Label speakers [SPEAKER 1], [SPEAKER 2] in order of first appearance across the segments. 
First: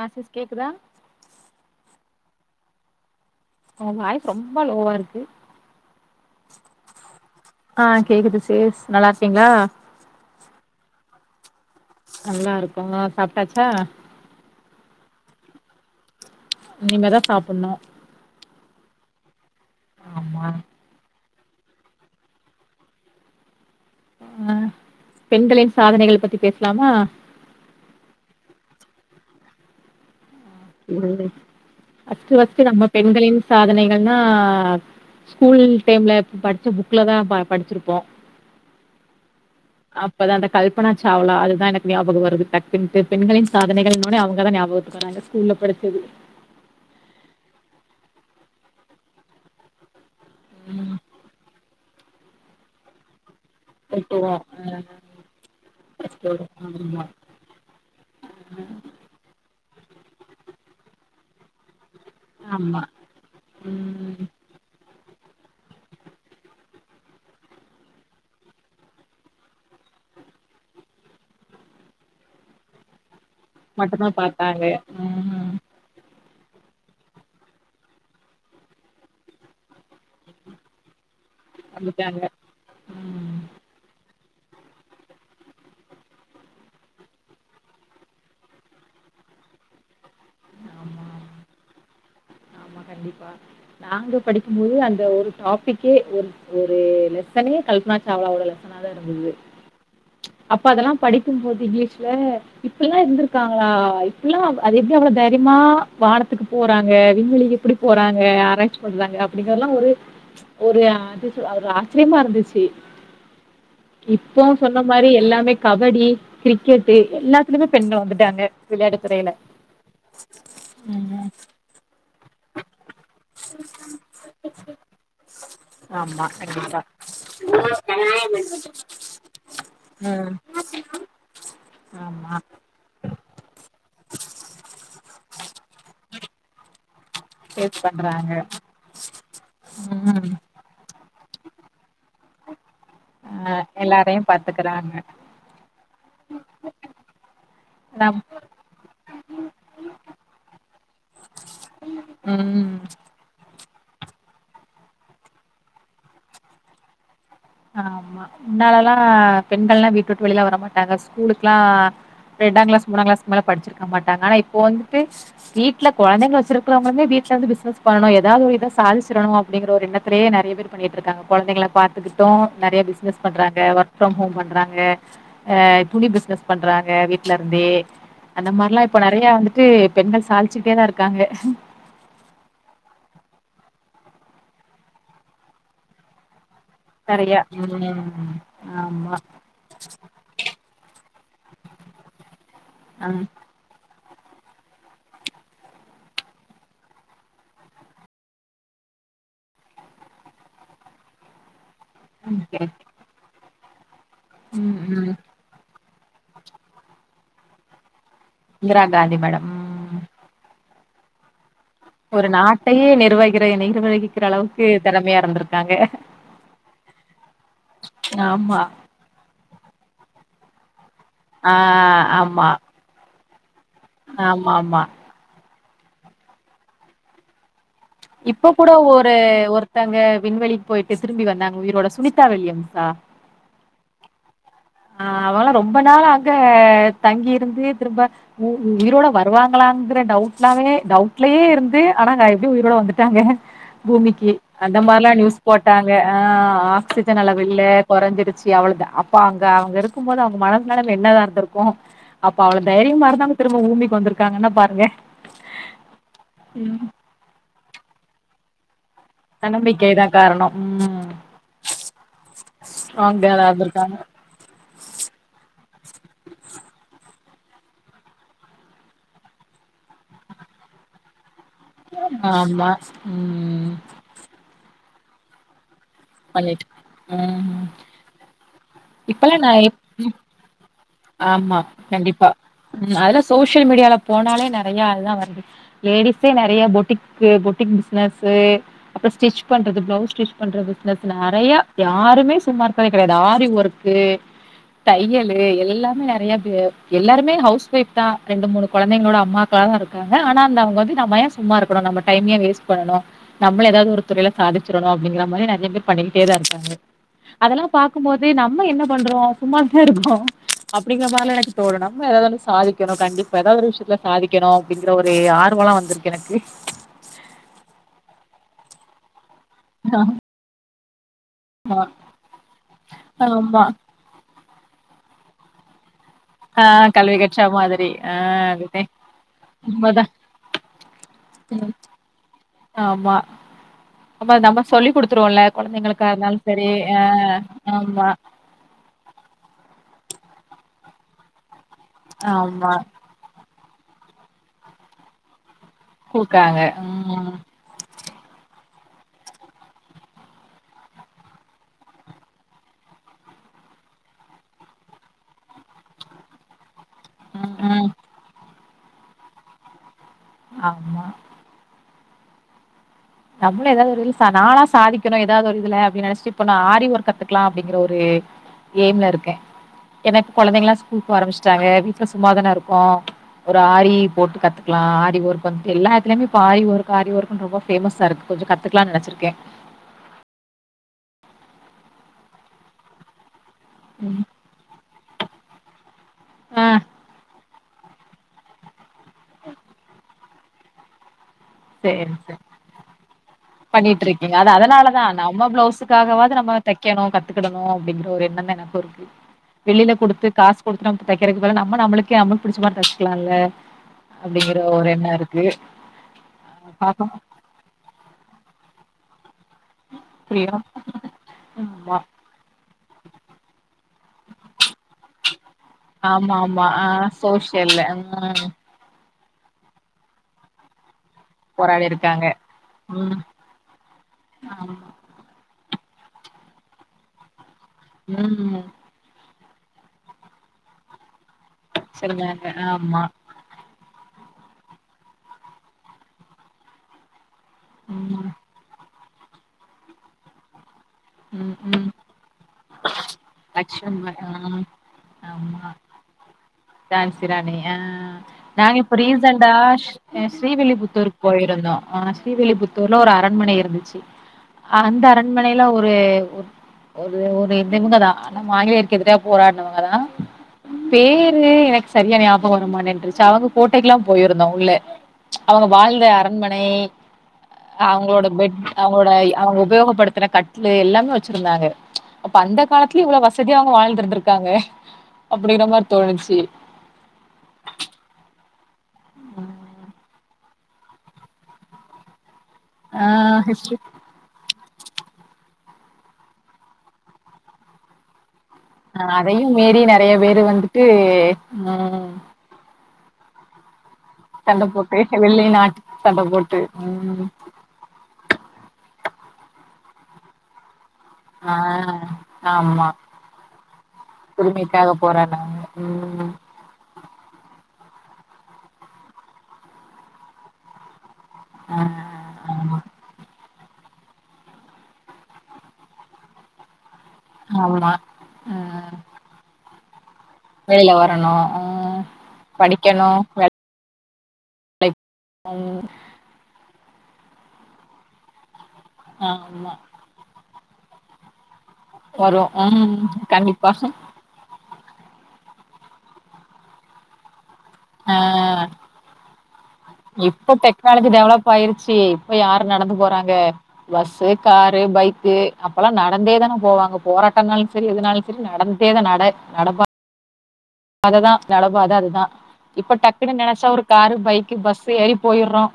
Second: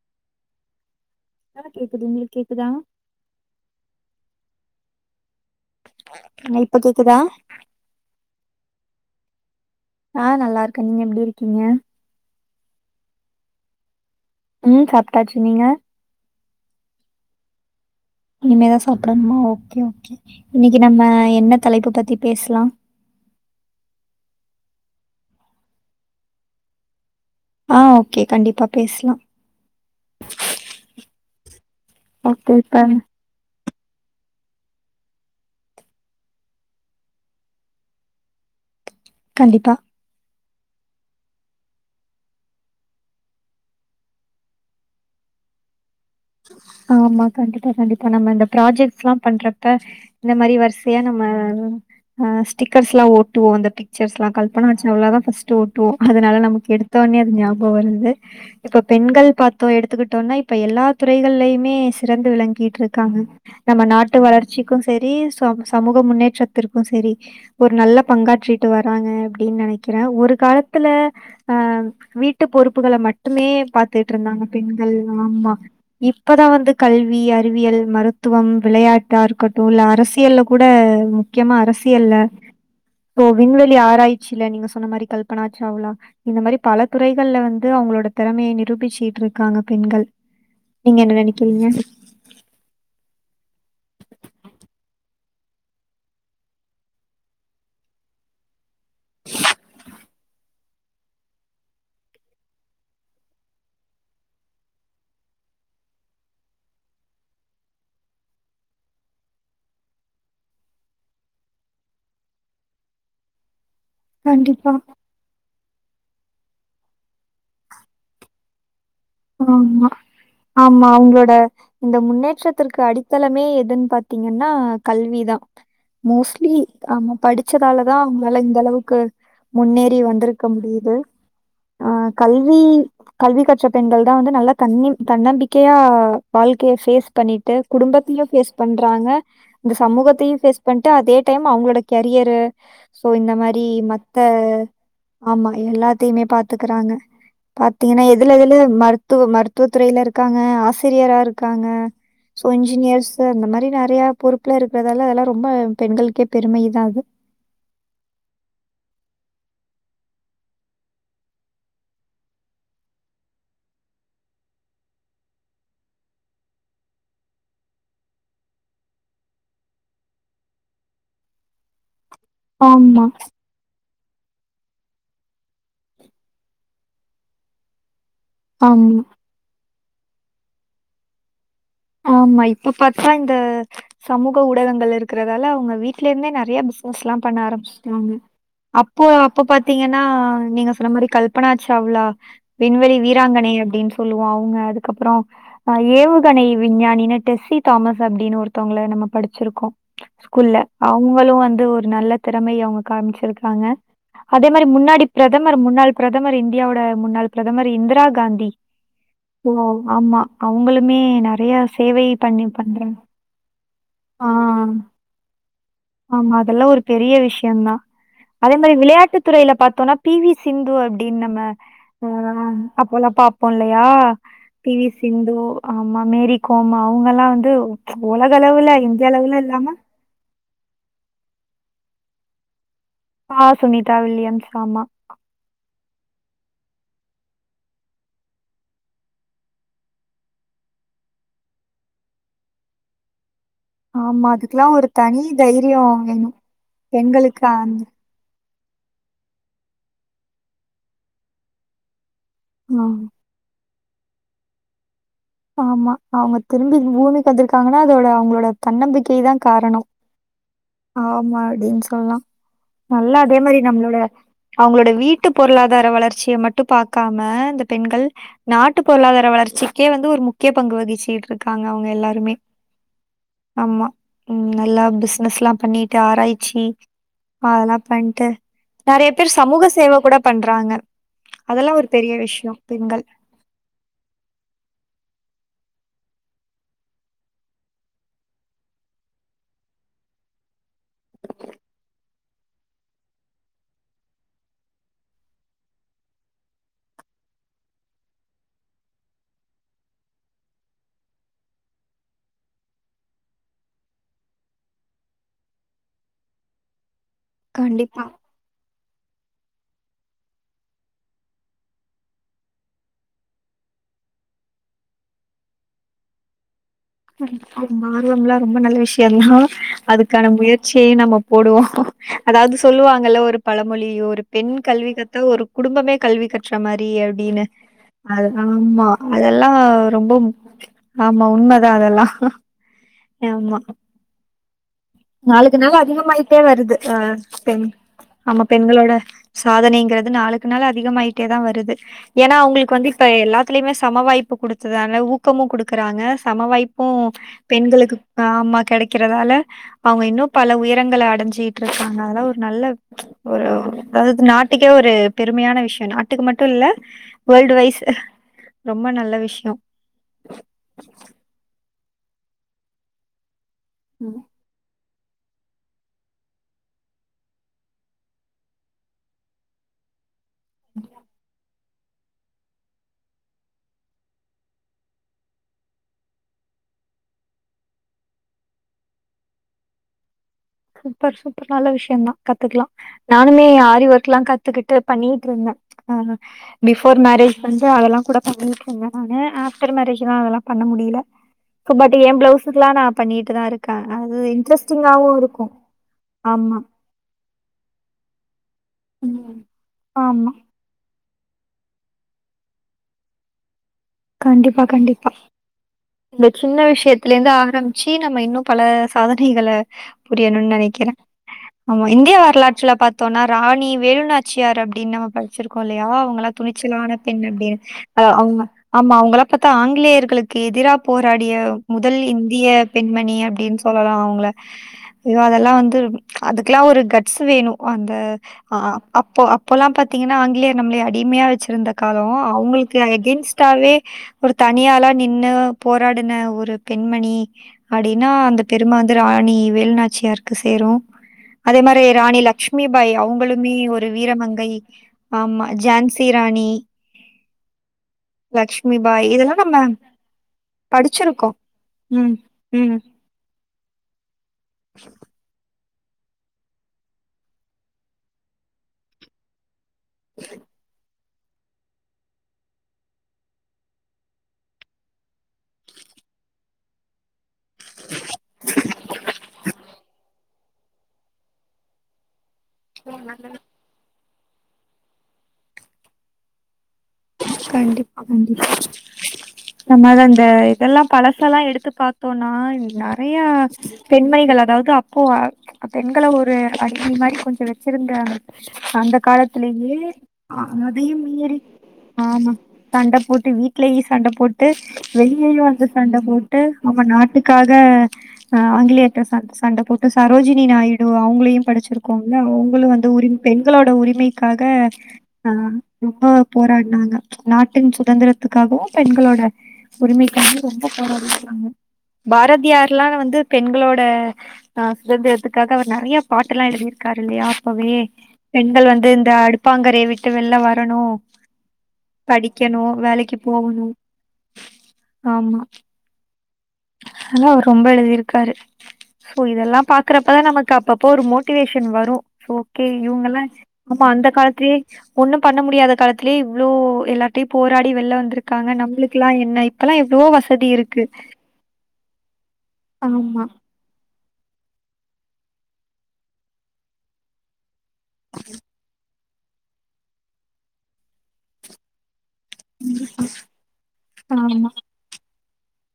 [SPEAKER 1] ஆ sis கேக்குதா
[SPEAKER 2] ஆ கேக்குது உங்களுக்கு கேக்குதா
[SPEAKER 1] உங்க வாய்ஸ் ரொம்ப லோவா இருக்கு
[SPEAKER 2] இப்ப கேக்குதா
[SPEAKER 1] ஆஹ் கேக்குது சிஸ் நல்லா இருக்கீங்களா
[SPEAKER 2] ஆஹ் நல்லா இருக்கே நீங்க எப்டி இருக்கீங்க
[SPEAKER 1] நல்லா இருக்கோங்க சாப்ட்டாச்சா
[SPEAKER 2] உம் சாப்ட்டாச்சு நீங்க
[SPEAKER 1] இனிமேதா சாப்புட்னு
[SPEAKER 2] இனிமேதா சாப்பிடனுமோ ஓகே ஓகே
[SPEAKER 1] ஆமா
[SPEAKER 2] இன்னைக்கி நம்ம என்ன தலைப்பு பத்தி பேசலா
[SPEAKER 1] ஆஹ் பெண்களின் சாதனைகள் பத்தி பேசலாமா
[SPEAKER 2] ஆஹ் ஓகே கண்டிப்பா பேசலா
[SPEAKER 1] [unintelligible] ஃபர்ஸ்ட்
[SPEAKER 2] ஓகே
[SPEAKER 1] ஃபர்ஸ்ட்டு
[SPEAKER 2] இப்ப
[SPEAKER 1] நம்ம பெண்களின் சாதனைகள்னா ஸ்கூல் டைம்ல படிச்ச புக்லதா ப படிச்சிருப்போ
[SPEAKER 2] கண்டிப்பா
[SPEAKER 1] அப்பதா அந்த கல்பனா சாவ்லா அதுதா எனக்கு ஞாபகம் வருது டக்குன்னு பெ பெண்களின் சாதனைகள்னவுட்னே அவங்கதா ஞாபகத்துக்கு வராங்க இல்ல படித்ததில்ல
[SPEAKER 2] ஆமா கண்டிப்பா-கண்டிப்பா நம்ம இந்த ப்ராஜெக்ட்ஸ்லாம் பண்றப்ப இந்த மாரி வரிசையா நம்ம ஆஹ் ஸ்டிக்கர்ஸ்லா ஒ ட்டுவோ அந்த பிக்சர்ஸ்லா
[SPEAKER 1] கட்டுவோ
[SPEAKER 2] கல்பான
[SPEAKER 1] ஆ
[SPEAKER 2] சாவ்லாதா ஃபஸ்ட் ஓட்டுவோ
[SPEAKER 1] ஃபஸ்ட்டு
[SPEAKER 2] அதனால
[SPEAKER 1] வரு
[SPEAKER 2] நமக்கு
[SPEAKER 1] ஆமா
[SPEAKER 2] எடுத்தவுட்னே அது ஞாபகோ வருது இப்ப பெண்கள் பாத் தோ எடுத்துக்கிட்டோன்னா இப்ப எல்லா துறைகள்லயுமே சிறந்து விளங்கிட்டு
[SPEAKER 1] ஆமா
[SPEAKER 2] இருக்காங்க நம்ம
[SPEAKER 1] ம்
[SPEAKER 2] நாட்டு வளர்ச்சிக்கும் செரி சமூ-சமூக முன்னேற்றத்திற்கும் செரி ஒரு நல்ல பங்காற்றிட்டு வராங்க அப்டின்னு நெனைக்கிறே ஒரு காலத்துல ஆ வீட்டு பொறுப்புகள மட் மட்டுமே
[SPEAKER 1] மட்டுந்தா
[SPEAKER 2] பாத்துட்ருந்தாங்க
[SPEAKER 1] பாத்தாங்க
[SPEAKER 2] பெண்கள் ஆமா
[SPEAKER 1] ம்
[SPEAKER 2] இப்பதா வந்து கல்வி அறிவியல் மருத்துவம் விளையாட்டா இருக்கட்டு இல்ல அரசு சியல்ல கூட முக்கியமா அரசியல்ல
[SPEAKER 1] வந்துட்டாங்க
[SPEAKER 2] தோ
[SPEAKER 1] ம்
[SPEAKER 2] விண்வெளி ஆராய் சில நீங்க சொன்ன மாரி கல்பனா சாவ்லா இந்த மாரி பல துறைகள்ல வந்து அவங்களோட திறமையை நிரூபிச்சுட்டு இருக்காங்க பெண்கள் நீங்க
[SPEAKER 1] ஆமா
[SPEAKER 2] என்ன நெனைக்கிறீங்க
[SPEAKER 1] ஆமா கண்டிப்பா நாங்க படிக்கும் போது அந்த ஒரு டாப்பிக்கே ஒரு-ஒரு லெசனே கல்பனா சாவ்லாவோட னாதா இருந்தது அப்ப அதெல்லா படிக்கும்போது இங்கிலீஷ்ல இப்பிடில்லா இருந்திருக்காங்களா இப்பிடில்லா அது எப்டி அவ்ளோ தைரியமா வானத்துக்கு போறாங்க விண்வெளிக்கு எப்டி போறாங்க ஆராய்ச்சி பண்றாங்க அப்படிங்கிறலா ஒரு ஒரு ஆச்சரியமா இருந்துச்சு இப்போ
[SPEAKER 2] கண்டிப்பா.
[SPEAKER 1] சொல்ல மாரி எல்லாமே கபடி கிரிக்கெட்டு் எல்லாத்துலயுமே பெண்கள் வந்துட்டாங்க விளையாட்டு துறையில
[SPEAKER 2] ஆமா-ஆமா
[SPEAKER 1] ம்
[SPEAKER 2] அவுங்களோட இந்த முன்னேற் [unintelligible] அடித்தளமே எதுன்னு பாத்தீங்கன்னா கல்விதா
[SPEAKER 1] ஆமா
[SPEAKER 2] மோஸ்ட்லி
[SPEAKER 1] கண்டிப்பா
[SPEAKER 2] நாம படிச்சதாலதா அவங்கள்லா இந்த அளவுக்கு முன்னேறி
[SPEAKER 1] ம்
[SPEAKER 2] வந்திருக்க முடியுது அஹ்
[SPEAKER 1] ஆமா
[SPEAKER 2] கல்வி கல்வி கற்ற பெண்கள் தான் வந்து நல்லா கண்ணி தன்னம்பிக்கையா வாழ்க்கையை பேஸ் பண்ணிட்டு
[SPEAKER 1] சேவ்
[SPEAKER 2] குடும்பத்தையும்
[SPEAKER 1] பண்றாங்க
[SPEAKER 2] பேஸ் பண்றாங்க இந்த
[SPEAKER 1] ம்
[SPEAKER 2] சமூகத்தையும் பேஸ் பண்ணிட்டு அதே [unintelligible] கெரியரு சோ இந்த
[SPEAKER 1] ஆ
[SPEAKER 2] மாரி
[SPEAKER 1] எல்லாரையு
[SPEAKER 2] மத்த
[SPEAKER 1] பாத்துக்கறாங்க
[SPEAKER 2] ஆமா எல்லா எத்தையுமே பாத்துக்கறாங்க பாத்தீங்கன்னா
[SPEAKER 1] நம்
[SPEAKER 2] எதுல எதுல மருத்துவ மருத்துவத்துறையில் இருக்காங்க ஆசி பிரியரா இருக்காங்க சோ
[SPEAKER 1] ம்
[SPEAKER 2] இன்ஜினியர்ஸ் அந்த மாதிரி நைரி நிறையா பொறுப்புல இருக்கறதால அதெல்லாம் ரொம்ப பெண்களுக்கே பெருமைதான் அது
[SPEAKER 1] ஆமா முன்னாலலாம் பெண்கள் எல்லாம் வீட்டு விட்டு வெளியிலாம் வரமாட்டாங்க ஸ்கூலுக்குலாம் ரெண்டா கிளாஸ் மூணா கிளாஸ்க்கு மேல படிச்சிருக்க மாட்டாங்க ஆனா இப்போ வந்துட்டு வீட்டுல குழந்தைங்க வச்சிருக்கிறவங்களுமே வீட்டுல வந்து பிசினஸ் பண்ணணும் ஏதாவது ஒரு இதை சாதிச்சிடணும் அப்படிங்கிற ஒரு எண்ணத்தலயே நிறைய பேர் பண்ணிட்டு இருக்காங்க குழந்தைங்களை பாத்துக்கிட்டு [unintelligible] நிறைய
[SPEAKER 2] ஆமா,
[SPEAKER 1] பிசினஸ் பண்றாங்க ஒர்க் ப்ரம் ஹோம் பண்றாங்க ஹ துணி பிசினஸ் பண்றாங்க ஆ வீட்டு்ல இருந்தே அந்த மாதிரல்லாம்
[SPEAKER 2] ஆமா.
[SPEAKER 1] இப்ப நிறைய வந்துட்டு பெண்கள் சாதிசிட்டே தான் இருக்காங்க
[SPEAKER 2] ஆமா இப்ப பாத்தா இந்த சமூக ஊடகங்கள் இருக்கிறதால அவங்க வீட்ல இருந்தே நிறைய போர்ஸ்லா பண்ண
[SPEAKER 1] நெறையா.
[SPEAKER 2] ஆரம்பிச்சுட்டாங்க
[SPEAKER 1] ம்.
[SPEAKER 2] அப்போ
[SPEAKER 1] ஆமா.
[SPEAKER 2] அப்ப பாத்தீங்கன்னா நீங்க சொன்ன மாதிரி கல் ப்பனா சாவலா விண்வெளி
[SPEAKER 1] ஆ.
[SPEAKER 2] வீராங்கனை அப்படின்னு சொல்லுவான் அவங்க அதுக்கப்புறம் ஹ் ஏவுகணை விஞ்ஞானின டெஸி தாமஸ் அப்படின்னு ஒருத்தவங்க நம்ம படிச்சிருக்கோம் ஸ்கூல்ல அவங்களும் வந்து ஒரு நல்ல
[SPEAKER 1] ஓகே.
[SPEAKER 2] திறமைய அவங்க காமிச்சிருக் ப்பாங்க அதே
[SPEAKER 1] ம்.
[SPEAKER 2] மாதிரி முன்னாடி
[SPEAKER 1] ம்.
[SPEAKER 2] பிரதமர் முன்னாள் பிரதமர் இந்தியாவோட முன்னாள் பிரதமர் இந்திரா காந்தி
[SPEAKER 1] இந்திரா காந்தி மேடம்.
[SPEAKER 2] ஓ
[SPEAKER 1] ம்.
[SPEAKER 2] ஆமா அவங்களுக்கு மேனாட் ரியாஸ் சேவை
[SPEAKER 1] ஒரு
[SPEAKER 2] பண்ணி
[SPEAKER 1] நாட்டையே
[SPEAKER 2] பண்றேன்
[SPEAKER 1] நிர்வகிக்கிற நிர்வகிக்கிற
[SPEAKER 2] ஆஹ
[SPEAKER 1] அளவுக்கு திறமையா இருந்திருக்காங்க
[SPEAKER 2] ஆமா அதெல்லாம் ஒரு பெரிய விஷயம் தான் அதே
[SPEAKER 1] ஆமா
[SPEAKER 2] மாதிரி விளையாட்டு துறையில பாத்தோனா பிவி சிந்துவட் ஏய் நம்ம
[SPEAKER 1] ஆ
[SPEAKER 2] ஹ
[SPEAKER 1] ஆமா
[SPEAKER 2] அப்போல்லாம் பா போம்ல்லையா
[SPEAKER 1] ஆமா ஆமா
[SPEAKER 2] டிவி சிந்து ஆமா மேரி கோம் மா அவங்க எல்லாம் வந்து உலக
[SPEAKER 1] இப்ப கூட
[SPEAKER 2] அளவுல இந்திய
[SPEAKER 1] ஒரு
[SPEAKER 2] அளவுல இல்லாம
[SPEAKER 1] ஒருத்தங்க விண்வெளிக்கு போயிட்டு திரும்பி வந்தாங்க உயிரோட சுனதா வில்லியம்ஸா
[SPEAKER 2] ஆ சுனிதா வில்லியம்ஸ் ஆமா.
[SPEAKER 1] ஆஹ் அவல்லாம் ரொம் ரொம்ப நாள் அங்க தங்கிருந்து திரும்ப உ உயிரோட வருவாங்களாங்கிற டவுட் நாளையே டவுட்லயே இருந்து ஆனாங்க எப்டி உயிரோட வந்துட்டாங்க
[SPEAKER 2] ஆமா
[SPEAKER 1] பூமிக்கு
[SPEAKER 2] அதுக்கெல்லா
[SPEAKER 1] அந்த
[SPEAKER 2] ஒரு
[SPEAKER 1] மாரில்லா
[SPEAKER 2] தனி
[SPEAKER 1] நியூஸ் போட்டாங்க
[SPEAKER 2] தைரியம்
[SPEAKER 1] ஆ
[SPEAKER 2] வேணும்.
[SPEAKER 1] ஆக்சிஜன் அளவு
[SPEAKER 2] பெண்களுக்கு
[SPEAKER 1] இல்ல
[SPEAKER 2] அந்த
[SPEAKER 1] கொறைஞ்சிருச் ச்சி அவ்ளதா அப்பாங் அவங்க இருக்கும்போது அவங்க மனசு ந என்னதான் இருந்த இருக்கும் அப்ப அவள
[SPEAKER 2] ஆ
[SPEAKER 1] தைரிய இருந்தாங்க [unintelligible] வந்துருக்காங்கன்னா பாருங்க
[SPEAKER 2] ஆமா அவங்க திரும்பி பூமிக்கு வந்திருக்காங்க [unintelligible] அதோட அவங்களோட தன்னம்பிக்
[SPEAKER 1] தன்னம்பிக்கைதா காரணோ ம்
[SPEAKER 2] ஆமா அப்டின்னு சொல்லலா நல்லா
[SPEAKER 1] ஸ்ட்ராங்கா
[SPEAKER 2] அதே
[SPEAKER 1] தான்
[SPEAKER 2] மாரி நம்மளோட
[SPEAKER 1] இருந்திருக்காங்க
[SPEAKER 2] அவங்களோட வீட்டு பொருளாதார வளர்ச்சிய மட்டு பாக்கா நம்ம இந்த பெண்கள் நாட்டு பொருளாதார வளர்ச்சிக்கே வந்து ஒரு முக்கிய பங்கு வகிச்சிட்டு இருக் இருக்காங்க அவங்க எல்லாருமே
[SPEAKER 1] ஆமா ம்
[SPEAKER 2] ஆமா உம் நல்லா பசினஸ்லாம் பன்னீர்
[SPEAKER 1] பண்ணிட் ம் ம்
[SPEAKER 2] பண்ட்டு நெறைய
[SPEAKER 1] இப்பல்லா
[SPEAKER 2] பேர்
[SPEAKER 1] நான்
[SPEAKER 2] சமூக
[SPEAKER 1] எப்
[SPEAKER 2] சேவ
[SPEAKER 1] ம்
[SPEAKER 2] கூட பண்றாங்க
[SPEAKER 1] ஆமா
[SPEAKER 2] அதெல்லா ஒரு பெரிய
[SPEAKER 1] கண்டிப்பா
[SPEAKER 2] விஷயம்
[SPEAKER 1] ம்
[SPEAKER 2] பெண்கள்
[SPEAKER 1] அதல்லா சோஷியல் மீடியால போனாலே நெறைய அதான் வருது லேடிஸே நெறைய பொட்டிக் பொட்டிக் பிஸ்னஸு அப்றோ ஸ்டிச் பண்றது பிளவுஸ் ஸ்டிச் பண்றது ப்ளஸ் நெறைய யாருமே சும்மா இருக்கறது கெடையாது ஆரி ஒர்க்கு தையலு எல்லாமே நெறைய பெ எல்லாருமே ஹவுஸ் ஒய்ஃப்தா ரெண்டு மூணு கொழந்தைங்களோட அம்மாக்களாக இருக்காங்க ஆனா அந்த அவங்க வந்து நம்ம ஏன் சும்மா இருக்கணு நம்ம டைம் ஏன் வேஸ்ட் பண்ணணு நம்மளு ஏதாவது ஒரு துறைல சாதிச்சிரணு அப்டிங்கற மாரி நெ [unintelligible] பண்ணிகிட்டே தான் இருக்காங்க அதெல்லாம்
[SPEAKER 2] கண்டிப்பா
[SPEAKER 1] பாக்கும்போது நம்ம என்ன பண்றோ சும்மாதா இருக்கோ அப்டிங்கறதால எனக்கு தோணணு ஏதாவது ஒண்ணு சாதிக்கணு கண்டிப்பா ஏதாவது ஒரு விஷயத்துல சாதிக்கணு அப்டிங்கிற ஒரு ஆர்வம்லா வந்திருக்கு எனக்கு
[SPEAKER 2] அவங்க ஆர்வம்ல்லாம் ரொம்ப நல்ல விஷயம் தான் அதுக்கான முயற் செய்ணு [unintelligible] போடுவோ
[SPEAKER 1] ஆமா
[SPEAKER 2] அதாவது சொல்லுவாங்கல்ல ஒரு
[SPEAKER 1] ஆமா
[SPEAKER 2] பழமொழி ஒரு பெண் கல்வி கத் த்து ஒரு குடும்பமே கல்வி கற்ற மாரி
[SPEAKER 1] ஆஹ் கல்வி
[SPEAKER 2] அப்டின்னு
[SPEAKER 1] கற்ற மாதிரி
[SPEAKER 2] அது
[SPEAKER 1] ஆஹ் அதுதே
[SPEAKER 2] ஆமா அதெல்லா
[SPEAKER 1] உண்மதான்
[SPEAKER 2] ரொம்ப ஆமா உண்ம அதெல்லா ஆமா
[SPEAKER 1] அப்ப நம்ம சொல்லி குடுத்துருவோம்ல
[SPEAKER 2] நாளுக்கு நாள்
[SPEAKER 1] குழந்தைங்களுக்கா
[SPEAKER 2] அதிகமாயிட்டே
[SPEAKER 1] இருந்தாலும் சரி
[SPEAKER 2] வருது அ
[SPEAKER 1] ஆஹ்
[SPEAKER 2] பெண்
[SPEAKER 1] ஆமா
[SPEAKER 2] நம்ம பெண்களோட சாதனைங்கிறத் நாளுக்கு நாள் அதிகமாயிட்டே தான் வருது ஏன்னா
[SPEAKER 1] ஆமா
[SPEAKER 2] அவங்களுக்கு வந்து இப்ப எல்லா த்தியுமே சம வாய்ப்பு குடுத்த தாள ஊக்கமும் குடு குறாங்க
[SPEAKER 1] கூக்காங்க
[SPEAKER 2] சமவாய்ப்பு
[SPEAKER 1] உம்
[SPEAKER 2] பெண்களுக்கு ஆமா கடை க்கிறதால அவங்க இன்னும் பல உயரங்களை அடைஞ்சிட்ருக்காங்க அதான் ஒரு நல்ல ஒரு அதாவது நாட்டுக்கே ஒரு பெருமையான விஷயம் நாட்டுக்கு மட்டு இல்ல
[SPEAKER 1] உம்
[SPEAKER 2] வேர்ல்ட் வைஸ்
[SPEAKER 1] உம்
[SPEAKER 2] ரொம்ப நல்ல விஷயம்
[SPEAKER 1] ஆமா நம்மளே ஏதாவது ஒரு [unintelligible] நாளா சாதிக் ஏதாவது ஒரு இதுல அப்படின்னு நினைச்சிட்டு இப்போன ஆரி ஒர்க் கத்துக்கலா அப்படிங்கிற ஒரு எய்ம்ல இருக்க எனக் கொளந்தைங்களா ஸ்கூல் போக ஆரம்பிச்ட் காங்க வீட்ல சும்மாதானா இருக்கோ ஒரு ஆரி போட்டு கத்துக்கலா ஆரி ஒர்க் வந்துட்டு எல்லாத்துலயுமே இப்ப ஆரி ஒர்க் ஆரி ஒர்க் ன்னு ரொம்ப பேமஸா இருக்கு கொஞ்சம் கத்துக்கலானு நினச்சிருக்கேன்
[SPEAKER 2] சூப்பர் சூப்பர் நல்ல விஷயம் தான் கத்துக்கலா ந இனி ஆரி ஒர்க்ல்லா கத்துக்கிட்டு பண்ணி க்கருன்ன ஆஹ
[SPEAKER 1] ஆ
[SPEAKER 2] பிஃபோர் மேரேஜ் வந்து [unintelligible] அதெல்லாம் கூட பண்ணிட்டு இருந்தேன் நானே ஆஃப்டர் மேரேஜ்லா அதெல்லா பண்ண முடியல பட்
[SPEAKER 1] சேரி
[SPEAKER 2] ஏன்
[SPEAKER 1] சேரி
[SPEAKER 2] பிளவுசுகள நா பண்ணிட்டுதா இருக்க
[SPEAKER 1] பண்ணிட்டு
[SPEAKER 2] அது
[SPEAKER 1] இருக்கீங்க அதனாலதா
[SPEAKER 2] இன்ட்ரெஸ்ட்ங்காவோ இருக்
[SPEAKER 1] நம்ம ப்ளௌஸ்சுக்காகவாது நம்ம தைக்கணு க த்துக்கடணு அப்டிங்கிற ஒரு எண்ணம் தா நம
[SPEAKER 2] ம்.
[SPEAKER 1] வெளில குடுத்து
[SPEAKER 2] ஆமா.
[SPEAKER 1] காஸ் குடுத்தும் தைக்கிறதுக்கு பதிலா நம்ம நம்மளுக்கே நம்ளுக்கு புடிச்ச மாரி தைச்சிக்கலாம்ல்ல
[SPEAKER 2] கண்டிப்பா கண்டிப்பா சின்ன
[SPEAKER 1] பாப்போ
[SPEAKER 2] விஷயத்தில இருந்து ஆரம்ச்சி நம்ம இன்னும் பல சாத [unintelligible]
[SPEAKER 1] புரியு
[SPEAKER 2] புரியணும்னு நினைக்கிறேன் ஆமா இந்தியா வரலாற்றில பாத் தோன ராணி வேலுணாச்சியார் அப் அப்டின்னு நம்ம படிச்சிருகோல்லையா உங்கள
[SPEAKER 1] ஆமா ஆமா ஆ
[SPEAKER 2] துணிச்சலான பெண் அப்படின்னு
[SPEAKER 1] சோசியல்ல
[SPEAKER 2] ஹ அவங்க
[SPEAKER 1] ம்
[SPEAKER 2] ஆமா அவங்கள பாத்தா ஆங்கிலேயர்களுக்கு எதிரா போராடிய
[SPEAKER 1] போராடி
[SPEAKER 2] முதல்
[SPEAKER 1] இருக்காங்க
[SPEAKER 2] இந்திய பெண்மணி
[SPEAKER 1] ம்
[SPEAKER 2] அப்டின்னு சொல்லலாம் அவங்கள
[SPEAKER 1] ஆமா
[SPEAKER 2] ஐயோ அதெல்லாம் வந்து அதுக்கெல்லா ஒரு கட்ஸ் வேணு வந்து அ
[SPEAKER 1] ம்
[SPEAKER 2] அப்போ அப் இப்பல்லா பாத்தீங்கன்னா அங்கிலேயார் நம்மளை அடிமையா சிறந்த காலம்
[SPEAKER 1] சொன்னாங்க
[SPEAKER 2] அவங்களுக்கு
[SPEAKER 1] ஆமா
[SPEAKER 2] எகென்ஸ்ட் ஒரு தனியாலா நின்னு போராடின ஒரு பெண்மணி அப்படின்னா
[SPEAKER 1] ம்
[SPEAKER 2] அந்த பெரும ராணி வேலுநாச்சியாருக்கு சேரும்
[SPEAKER 1] ம்
[SPEAKER 2] அதே மாரி
[SPEAKER 1] ம்
[SPEAKER 2] ராணி லக்ஷ்மி பாய் அவங்களுமே ஒரு
[SPEAKER 1] லக்ஷ்மி ஆ
[SPEAKER 2] வீரமங்கை ஆஹமா
[SPEAKER 1] ஆமா
[SPEAKER 2] ஜான்சி ராணி
[SPEAKER 1] ஜான்சி ராணி ஆ நாங்க இப்ப
[SPEAKER 2] லக்ஷ்மிபாய் இதெல்லாம்
[SPEAKER 1] ரீசண்டடா
[SPEAKER 2] நம்ம
[SPEAKER 1] ஸ்ரீவில்லிபுத்தூருக்கு
[SPEAKER 2] படிச்சிருக்கோம்.
[SPEAKER 1] போயிருந்தோம்
[SPEAKER 2] ம். ம்.
[SPEAKER 1] ஸ்ரீவில்லிபுத்தூர்ல ஒரு அரண்மனை இரு முச்சு அந்த அரண்மனை [unintelligible] ஒரு ஒரு [unintelligible] ஆனா ஆனா மாநிலத்துக்கு தா போராடுநாங்க
[SPEAKER 2] [inaudible]
[SPEAKER 1] பேரு எனக்கு சரியா ஞாபக வருமான்ருச்சி அவங்க கோட்டைக்குல்லாம் போயிருந்தோம் உள்ள அவங்க வாழ்ந்த அரண்மனை அவங்களோட பெட் அவங்களோட அவங்க உபயோகப்படுத்தின க [unintelligible] எல்லாமே வச்சிருந்தாங்க அப்ப அந்த காலத்துலயும் இவளோ வசதிய அவங்க வாழ்ந்து இருந்திருக் இருக்காங்க அப்டிங்கிற மாரி தோணுச்சி
[SPEAKER 2] கண்டிப்பா கண்டிப்பா நம்ம அது அந்த இதெல்லாம் பலசெல்லாம் எடுத்து பார்த்தோம்னா
[SPEAKER 1] ஆ
[SPEAKER 2] நறைய
[SPEAKER 1] ஹிஸ்ட்ரி
[SPEAKER 2] பெண்மணிகள் அதாவது அப் ப்போ அ பெண்கள ஒரு அடிமை மாரி கொஞ்சம் வச்சிருந்தாங்க அந்த
[SPEAKER 1] ஆஹ் அதையும்
[SPEAKER 2] காலத்திலயே
[SPEAKER 1] மீறி நறைய பேரு வந்துட்டு
[SPEAKER 2] அதையு மீறி
[SPEAKER 1] ம்
[SPEAKER 2] ஆமா தண்ட போட்டு வீட்டுலயே சண்டை போட்டு
[SPEAKER 1] சண்ட போட்டு வெளி
[SPEAKER 2] வெளியேயும் வந்து
[SPEAKER 1] நாட்டு
[SPEAKER 2] சண்டை
[SPEAKER 1] சண்ட
[SPEAKER 2] போட்டு நம்ம
[SPEAKER 1] ம்
[SPEAKER 2] நாட்டுக்காக ஆஹ் ஆங்கிலேயர்ட சண்ட போட்டு சரோஜினி நாய்டு அவங்களையும்
[SPEAKER 1] ஆ
[SPEAKER 2] படிச்சிருக்கோங்கா அவங்களும்
[SPEAKER 1] ஆமா
[SPEAKER 2] வந்து உரி பெண்களோட உரிமைக்காக
[SPEAKER 1] உரிமைக்காக
[SPEAKER 2] ஆஹ
[SPEAKER 1] போராடுனாங்க
[SPEAKER 2] ரொம்ப
[SPEAKER 1] ம்
[SPEAKER 2] போராடுனாங்க நாட்டின் சுதந்திரத்துக்காகவும் பெண்களோட உரிமைக்காக ரொம்ப போராடுனாங்க ஆமா
[SPEAKER 1] ஆ ஆமா
[SPEAKER 2] பாரதியார்ல்லாம் வந்து பெண்களோ ட சுதந்திரத்துக்காக அவர் நறைய பாட்டு எல்லாம் எழுதியிரு க்கரு இல்லையா அப்பவே
[SPEAKER 1] ஆமா ஆ
[SPEAKER 2] பெண்கள் வந்து இந்த அடுப்பாங்கரயவிட்டு ட்டு வெல்ல வரணும்
[SPEAKER 1] வெளில வரணு ம்
[SPEAKER 2] படிக்கணும்
[SPEAKER 1] படிக்கணு
[SPEAKER 2] வேலைக்கு போகணும்
[SPEAKER 1] ம்
[SPEAKER 2] ஆனா அவரு ரொம்ப எழுதிருக்காரு சோ இதெல்லா
[SPEAKER 1] ஆமா
[SPEAKER 2] பாக்குறப்பதா நமக்கு அப்ப போ ஒரு மோட்டிவே [unintelligible] வரு ஓகே
[SPEAKER 1] ம்
[SPEAKER 2] இவுங்கல்லா
[SPEAKER 1] கண்டிப்பா
[SPEAKER 2] நம்ம அந்த காலத்துலயே ஒண்ணும் பண்ண முடியாத காலத்து தளே இவ்ளோ எல்லார்ட்டையும் போ போராடி வெளில
[SPEAKER 1] ஆ
[SPEAKER 2] வந்திருக்காங்க நம்மளுக்குயெல்லாம் என்ன இ
[SPEAKER 1] இப்ப டெக்னாலஜி டெவலப் ஆயிருச்சு இப்ப யாரு நடந்து
[SPEAKER 2] ஆமா
[SPEAKER 1] போறாங்க பஸ் இப்ப காரு பைக்கு அப்பல்லா நடந்தேதான போவாங்க போராட்டனாலும் செரி எதுனாலு செரி நடந்தேதா நட நடப்பா அததா நடந்தது அதுதா இப்ப டக்குனு நெனச்சா ஒரு காரு
[SPEAKER 2] ஆமா
[SPEAKER 1] பைக்கு பஸ்ஸு ஏறி போய்றோம்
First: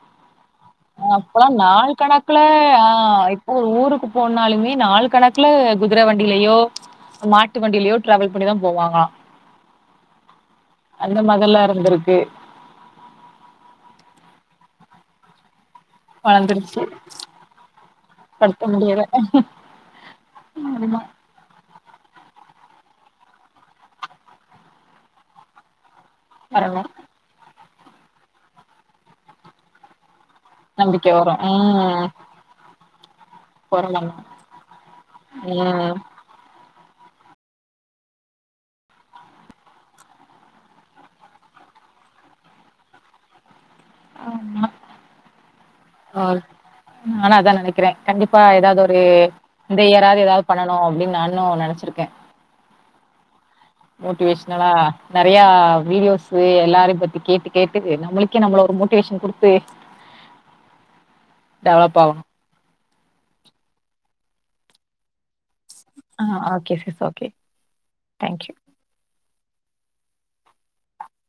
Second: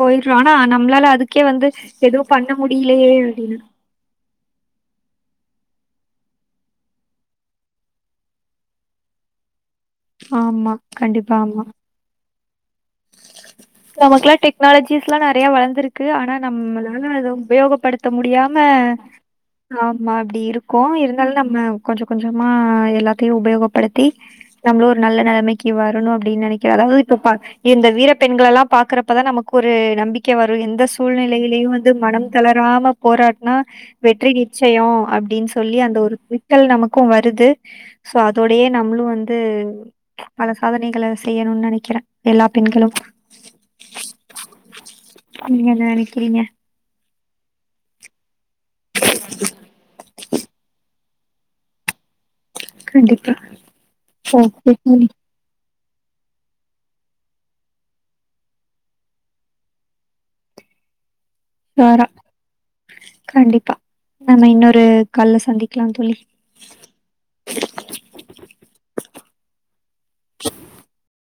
[SPEAKER 2] போயிட்றோ ஆனா நம்ளால அதுக்கே
[SPEAKER 1] அப்ல்லாம்
[SPEAKER 2] வந்து
[SPEAKER 1] நாள்
[SPEAKER 2] எதுவு
[SPEAKER 1] கணக்குல
[SPEAKER 2] பண்ண
[SPEAKER 1] ஹா
[SPEAKER 2] முடியலையே
[SPEAKER 1] இப்போ
[SPEAKER 2] அப்டின்னு
[SPEAKER 1] ஒரு ஊருக்கு போனாலுமே நால கணக்கு [unintelligible] குதிரை வண்டியிலயோ மாட்டு வண்டியிலேயோ ட்ராவல் பண்ணித போவாங்க
[SPEAKER 2] ஆமா
[SPEAKER 1] அந்த மாரல்லா இருந்திருக்கு
[SPEAKER 2] நமக்கெல்லா டெக்னாலஜீஸ் எல்லா நெறைய வளந்துருக் இருக்கு ஆனா
[SPEAKER 1] வளந்துருச்சு
[SPEAKER 2] நம்மளால அதை உபயோகப்படுத்த முடியாம
[SPEAKER 1] படுத்த முடியல
[SPEAKER 2] ஆமா அப்டி இருக்கும் இருந்தாலும் நம்ம கொஞ்ச கொஞ்சமா எல்லாத்தையு உபயோகப்படுத்தி நம்மள ஒரு நல்ல நெலைமைக்கி வர ணும் அப்டின்னு நினைக்கிறே
[SPEAKER 1] வரணு
[SPEAKER 2] அளவு இப்ப இந்த வீர பெண்கயெல்லாம் பாக்குறப்பதான் நமக்கு ஒரு நம்பிக் [unintelligible] எந்த
[SPEAKER 1] நம்பிக்க வரு
[SPEAKER 2] சூழ்நிலையிலயு
[SPEAKER 1] ம்
[SPEAKER 2] வந்து மனம் தளராம போராடுனா
[SPEAKER 1] போராடலா
[SPEAKER 2] வெற்றி நிச்சயோ அப்டின்னு சொல்லி அந்த
[SPEAKER 1] ம்
[SPEAKER 2] ஒரு [unintelligible] நமக் க்கும் வருது சோ அதோடயே நம்மளு வந்து பல சாதனைகளை செய்யணுன்னு நெனைக்கிறே எல்லா பெண்களும் நீங்க என்ன
[SPEAKER 1] ஹா
[SPEAKER 2] நெனைக்கிறீங்க
[SPEAKER 1] நானும் அதான் நனைக்கிறேன் கண்டிப்ப இப்பா ஏதாவது ஒரு இந்த இயராவது ஏதாவது பண்ணனு அப்டின்னு நானு நெனைச்சிருக்கே
[SPEAKER 2] கண்டிப்பா
[SPEAKER 1] மோட்டிவேஷனலா
[SPEAKER 2] ஓகே தோழி
[SPEAKER 1] நெறையா வீடியோஸ் எல்லாரையும் பத்தி கேட்டு-கேட்டு நம்மளுக்கே நம்மள ஒரு மோட்டிவேஷன் குடுத்து
[SPEAKER 2] வேற
[SPEAKER 1] டெவலப் ஆகணு
[SPEAKER 2] கண்டிப்பா நம்ம இன்னொரு கால்ல ச
[SPEAKER 1] ஆ ஓகே [unintelligible] ஓகே தேங்க்யூ
[SPEAKER 2] [inaudible]